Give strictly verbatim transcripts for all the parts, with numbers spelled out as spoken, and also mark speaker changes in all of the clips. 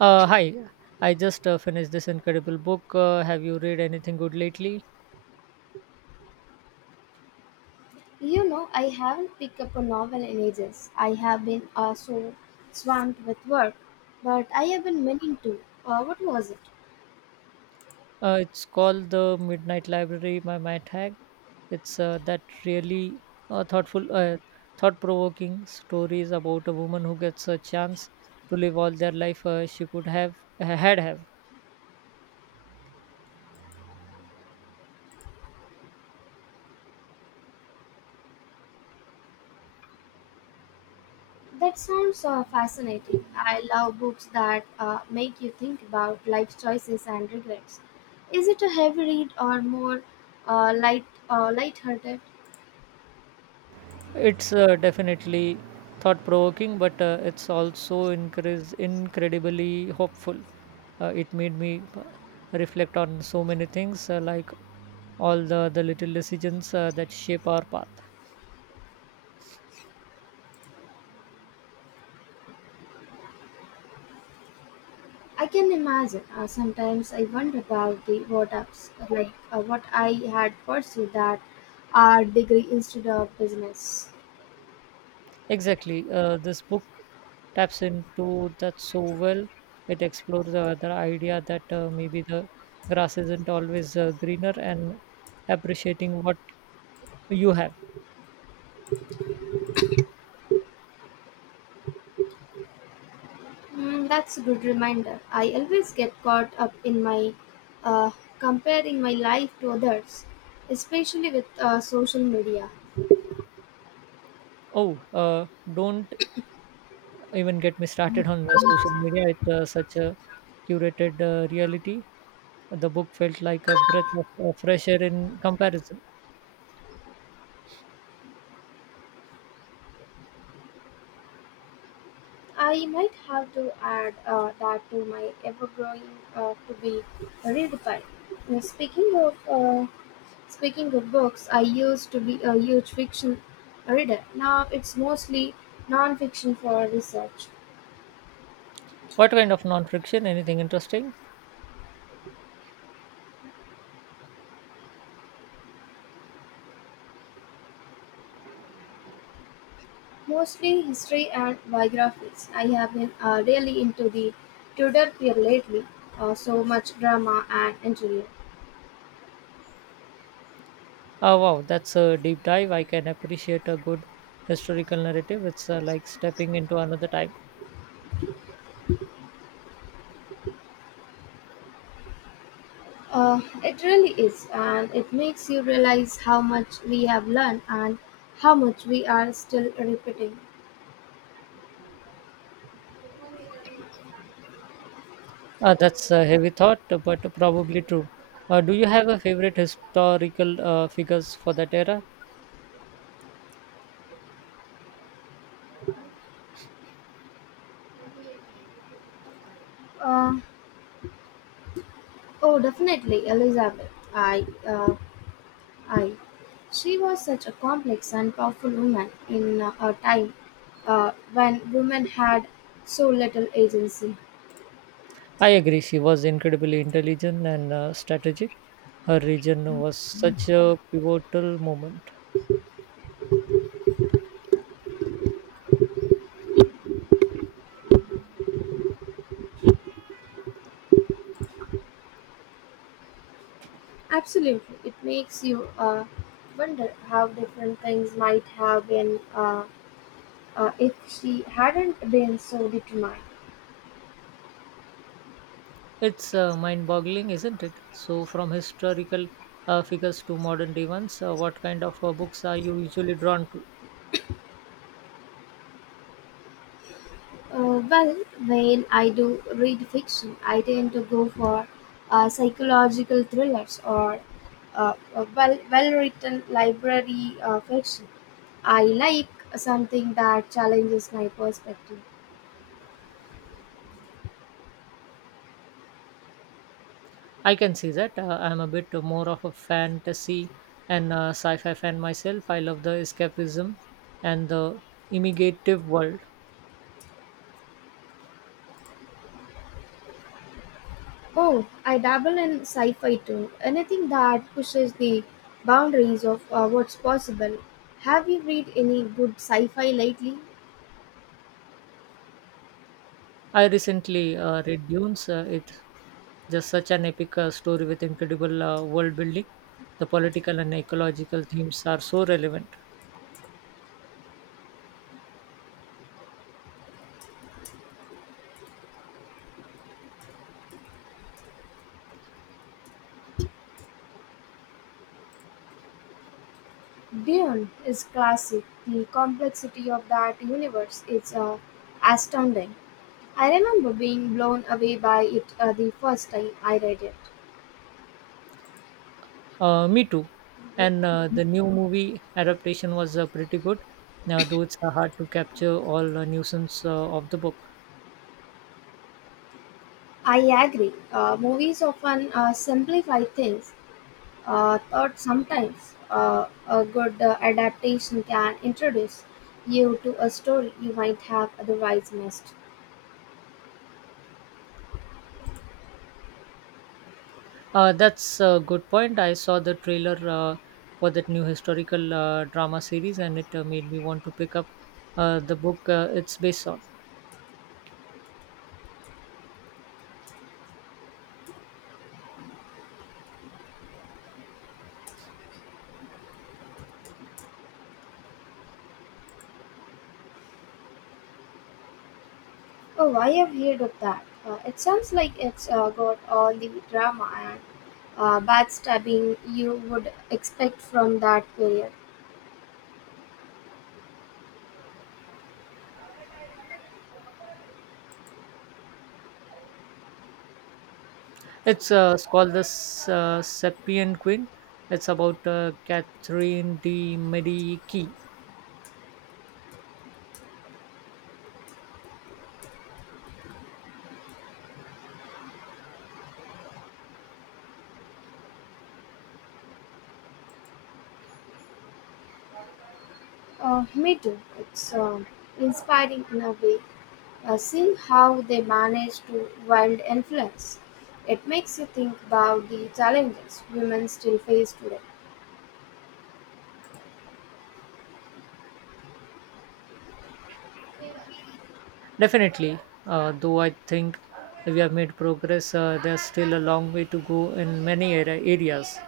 Speaker 1: Uh, hi, I just uh, finished this incredible book. Uh, have you read anything good lately?
Speaker 2: You know, I haven't picked up a novel in ages. I have been uh, so swamped with work, but I have been meaning to. Uh, what was it?
Speaker 1: Uh, it's called The Midnight Library by Matt Haig. It's uh, that really uh, thoughtful, uh, thought-provoking stories about a woman who gets a chance to live all their life uh, she could have had have.
Speaker 2: That sounds uh, fascinating. I love books that uh, make you think about life choices and regrets. Is it a heavy read or more uh, light uh, light-hearted?
Speaker 1: It's uh, definitely thought provoking, but uh, it's also increase, incredibly hopeful. Uh, it made me uh, reflect on so many things, uh, like all the, the little decisions uh, that shape our path.
Speaker 2: I can imagine. Uh, sometimes I wonder about the what ups, like uh, what I had pursued that art degree instead of business.
Speaker 1: Exactly. Uh, this book taps into that so well. It explores the, the idea that uh, maybe the grass isn't always uh, greener and appreciating what you have.
Speaker 2: Mm, that's a good reminder. I always get caught up in my uh, comparing my life to others, especially with uh, social media.
Speaker 1: Oh, uh, don't even get me started on the social media. It's uh, such a curated uh, reality. The book felt like a breath of uh, fresh air in comparison.
Speaker 2: I might have to add uh, that to my ever growing uh, to be redefined. Uh, Speaking of uh, speaking of books, I used to be a huge fiction reader. Now it's mostly non-fiction for research.
Speaker 1: What kind of non-fiction? Anything interesting?
Speaker 2: Mostly history and biographies. I have been uh, really into the Tudor period lately. Uh, so much drama and intrigue.
Speaker 1: Oh wow, that's a deep dive. I can appreciate a good historical narrative. It's uh, like stepping into another time.
Speaker 2: Uh, it really is, and it makes you realize how much we have learned and how much we are still repeating.
Speaker 1: Uh, that's a heavy thought, but probably true. Uh, do you have a favorite historical uh, figures for that era?
Speaker 2: Uh, oh, definitely, Elizabeth. I, uh, I. She was such a complex and powerful woman in uh, a time uh, when women had so little agency.
Speaker 1: I agree. She was incredibly intelligent and uh, strategic. Her region was such a pivotal moment.
Speaker 2: Absolutely, it makes you uh, wonder how different things might have been uh, uh, if she hadn't been so determined.
Speaker 1: It's uh, mind boggling, isn't it? So, from historical uh, figures to modern events, uh, what kind of uh, books are you usually drawn to?
Speaker 2: Uh, well, when I do read fiction, I tend to go for uh, psychological thrillers or uh, well well written library uh, fiction. I like something that challenges my perspective.
Speaker 1: I can see that. Uh, I'm a bit more of a fantasy and uh, sci fi fan myself. I love the escapism and the imaginative world.
Speaker 2: Oh, I dabble in sci fi too. Anything that pushes the boundaries of uh, what's possible. Have you read any good sci fi lately?
Speaker 1: I recently uh, read Dunes. Uh, it's just such an epic uh, story with incredible uh, world building. The political and ecological themes are so relevant.
Speaker 2: Dune is classic. The complexity of that universe is uh, astounding. I remember being blown away by it uh, the first time I read it.
Speaker 1: Uh, me too. And uh, the new movie adaptation was uh, pretty good, uh, though it's uh, hard to capture all uh, nuisance uh, of the book.
Speaker 2: I agree. Uh, movies often uh, simplify things, uh, thought sometimes uh, a good uh, adaptation can introduce you to a story you might have otherwise missed.
Speaker 1: Uh, that's a good point. I saw the trailer uh, for that new historical uh, drama series, and it uh, made me want to pick up uh, the book uh, it's based on.
Speaker 2: Oh, I have heard of that. Uh, it sounds like it's uh, got all the drama and uh, backstabbing you would expect from that period.
Speaker 1: It's, uh, it's called the S- uh, Sapien Queen. It's about uh, Catherine de Medici.
Speaker 2: Uh, me too. It's um inspiring in a way. Uh, seeing how they manage to wield influence, it makes you think about the challenges women still face today.
Speaker 1: Definitely, uh, though I think we have made progress, uh, there's still a long way to go in many area areas.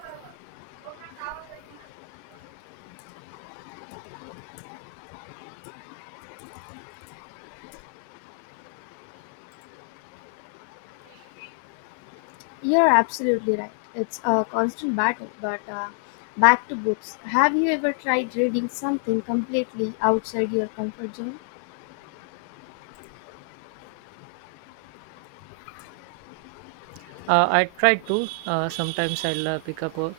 Speaker 2: You're absolutely right. It's a constant battle. But uh, back to books. Have you ever tried reading something completely outside your comfort zone?
Speaker 1: Uh, I try to. Uh, sometimes I'll uh, pick up a,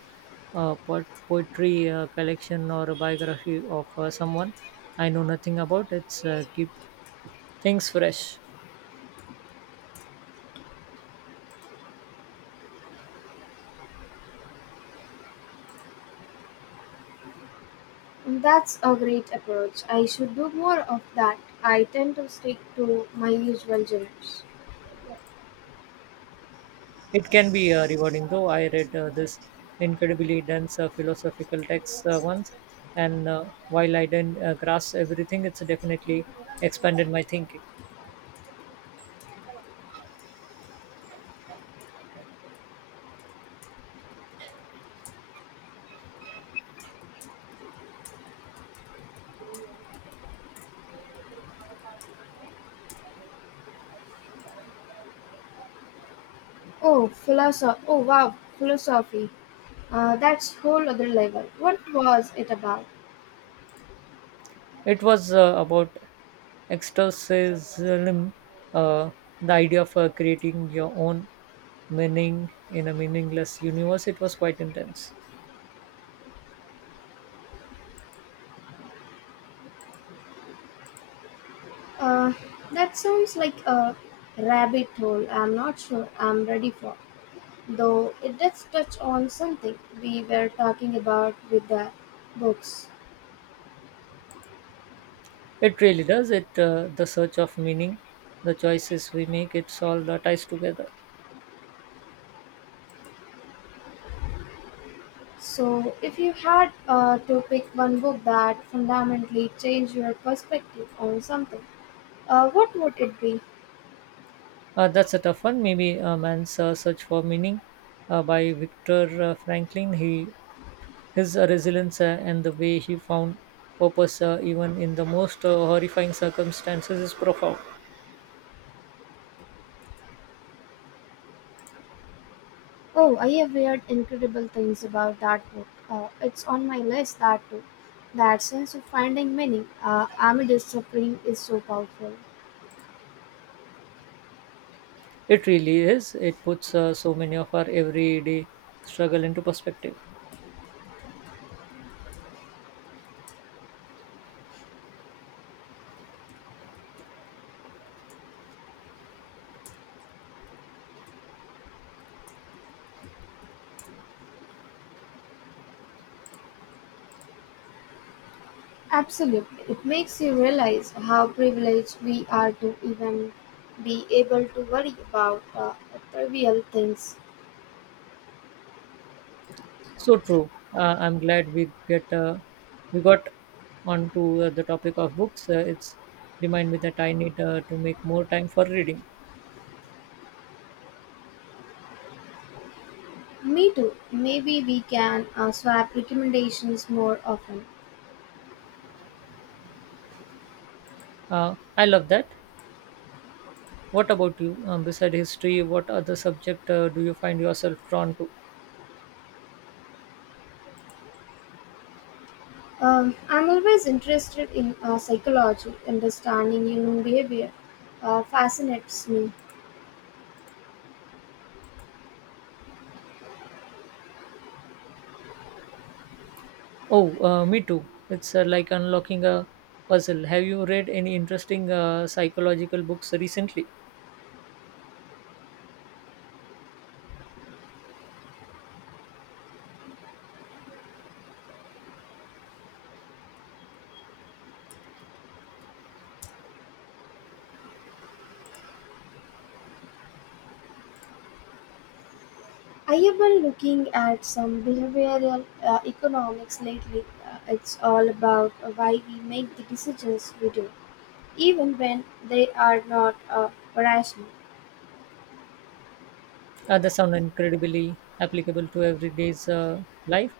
Speaker 1: a po- poetry uh, collection or a biography of uh, someone I know nothing about. It's uh, keep things fresh.
Speaker 2: That's a great approach. I should do more of that. I tend to stick to my usual genres.
Speaker 1: It can be uh, rewarding, though. I read uh, this incredibly dense uh, philosophical text uh, once, and uh, while I didn't uh, grasp everything, it's definitely expanded my thinking.
Speaker 2: Oh, philosophy. Oh, wow, philosophy. Uh, that's whole other level. What was it about?
Speaker 1: It was uh, about externalism, uh, the idea of uh, creating your own meaning in a meaningless universe. It was quite intense.
Speaker 2: Uh, that sounds like a rabbit hole. I'm not sure I'm ready for, though it does touch on something we were talking about with the books.
Speaker 1: It really does. It uh, The search of meaning, the choices we make. It's all that ties together.
Speaker 2: So, if you had uh, to pick one book that fundamentally changed your perspective on something, uh, what would it be?
Speaker 1: Uh, that's a tough one. Maybe a man's uh, search for meaning uh, by Victor uh, Franklin. He His uh, resilience uh, and the way he found purpose uh, even in the most uh, horrifying circumstances is profound.
Speaker 2: Oh, I have heard incredible things about that book. Uh, it's on my list, that too. That sense of finding meaning, uh, amid its suffering, is so powerful.
Speaker 1: It really is. It puts uh, so many of our everyday struggle into perspective.
Speaker 2: Absolutely. It makes you realize how privileged we are to even be able to worry about uh, trivial things.
Speaker 1: So true. Uh, I'm glad we get uh, we got onto uh, the topic of books. Uh, it's remind me that I need uh, to make more time for reading.
Speaker 2: Me too. Maybe we can uh, swap recommendations more often.
Speaker 1: Uh, I love that. What about you? Um, beside history, what other subject uh, do you find yourself drawn to?
Speaker 2: Um, I'm always interested in uh, psychology, understanding human behavior uh, fascinates me.
Speaker 1: Oh, uh, me too. It's uh, like unlocking a puzzle. Have you read any interesting uh, psychological books recently?
Speaker 2: I have been looking at some behavioral uh, economics lately. Uh, it's all about uh, why we make the decisions we do, even when they are not uh, rational.
Speaker 1: Uh, they sound incredibly applicable to everyday's uh, life.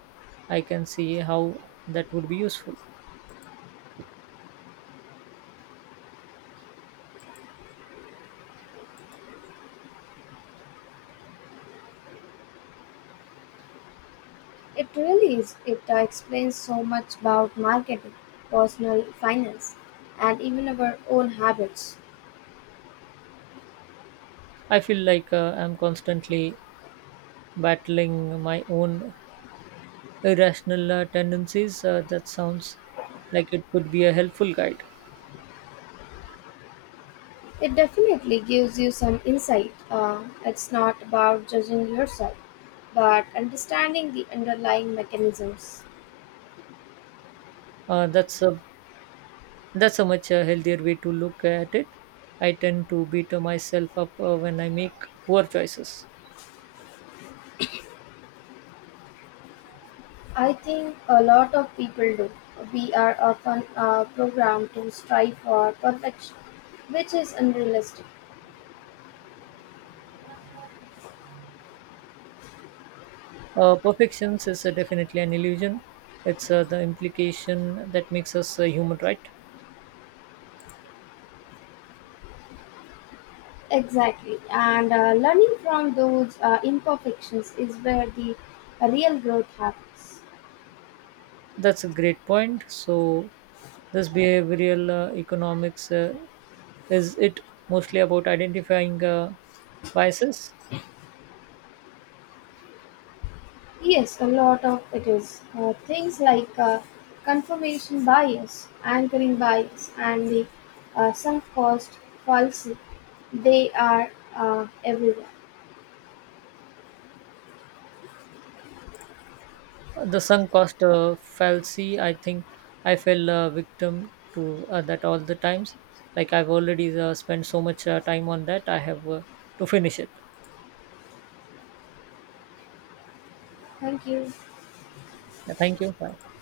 Speaker 1: I can see how that would be useful.
Speaker 2: It really is. It uh, explains so much about marketing, personal finance, and even our own habits.
Speaker 1: I feel like uh, I'm constantly battling my own irrational uh, tendencies. Uh, that sounds like it could be a helpful guide.
Speaker 2: It definitely gives you some insight. Uh, it's not about judging yourself, but understanding the underlying mechanisms.
Speaker 1: Uh, that's uh, That's a much uh, healthier way to look at it. I tend to beat myself up uh, when I make poor choices.
Speaker 2: I think a lot of people do. We are often uh, programmed to strive for perfection, which is unrealistic.
Speaker 1: Uh, perfections is uh, definitely an illusion. It's uh, the implication that makes us uh, human, right?
Speaker 2: Exactly. And uh, learning from those uh, imperfections is where the real growth happens.
Speaker 1: That's a great point. So, this behavioral uh, economics uh, is it mostly about identifying uh, biases?
Speaker 2: Yes, a lot of it is. Uh, things like uh, confirmation bias, anchoring bias, and the uh, sunk cost fallacy, they are uh, everywhere.
Speaker 1: The sunk cost uh, fallacy, I think I fell uh, victim to uh, that all the times, like I've already uh, spent so much uh, time on that I have uh, to finish it.
Speaker 2: Thank you.
Speaker 1: Yeah, thank you, bye.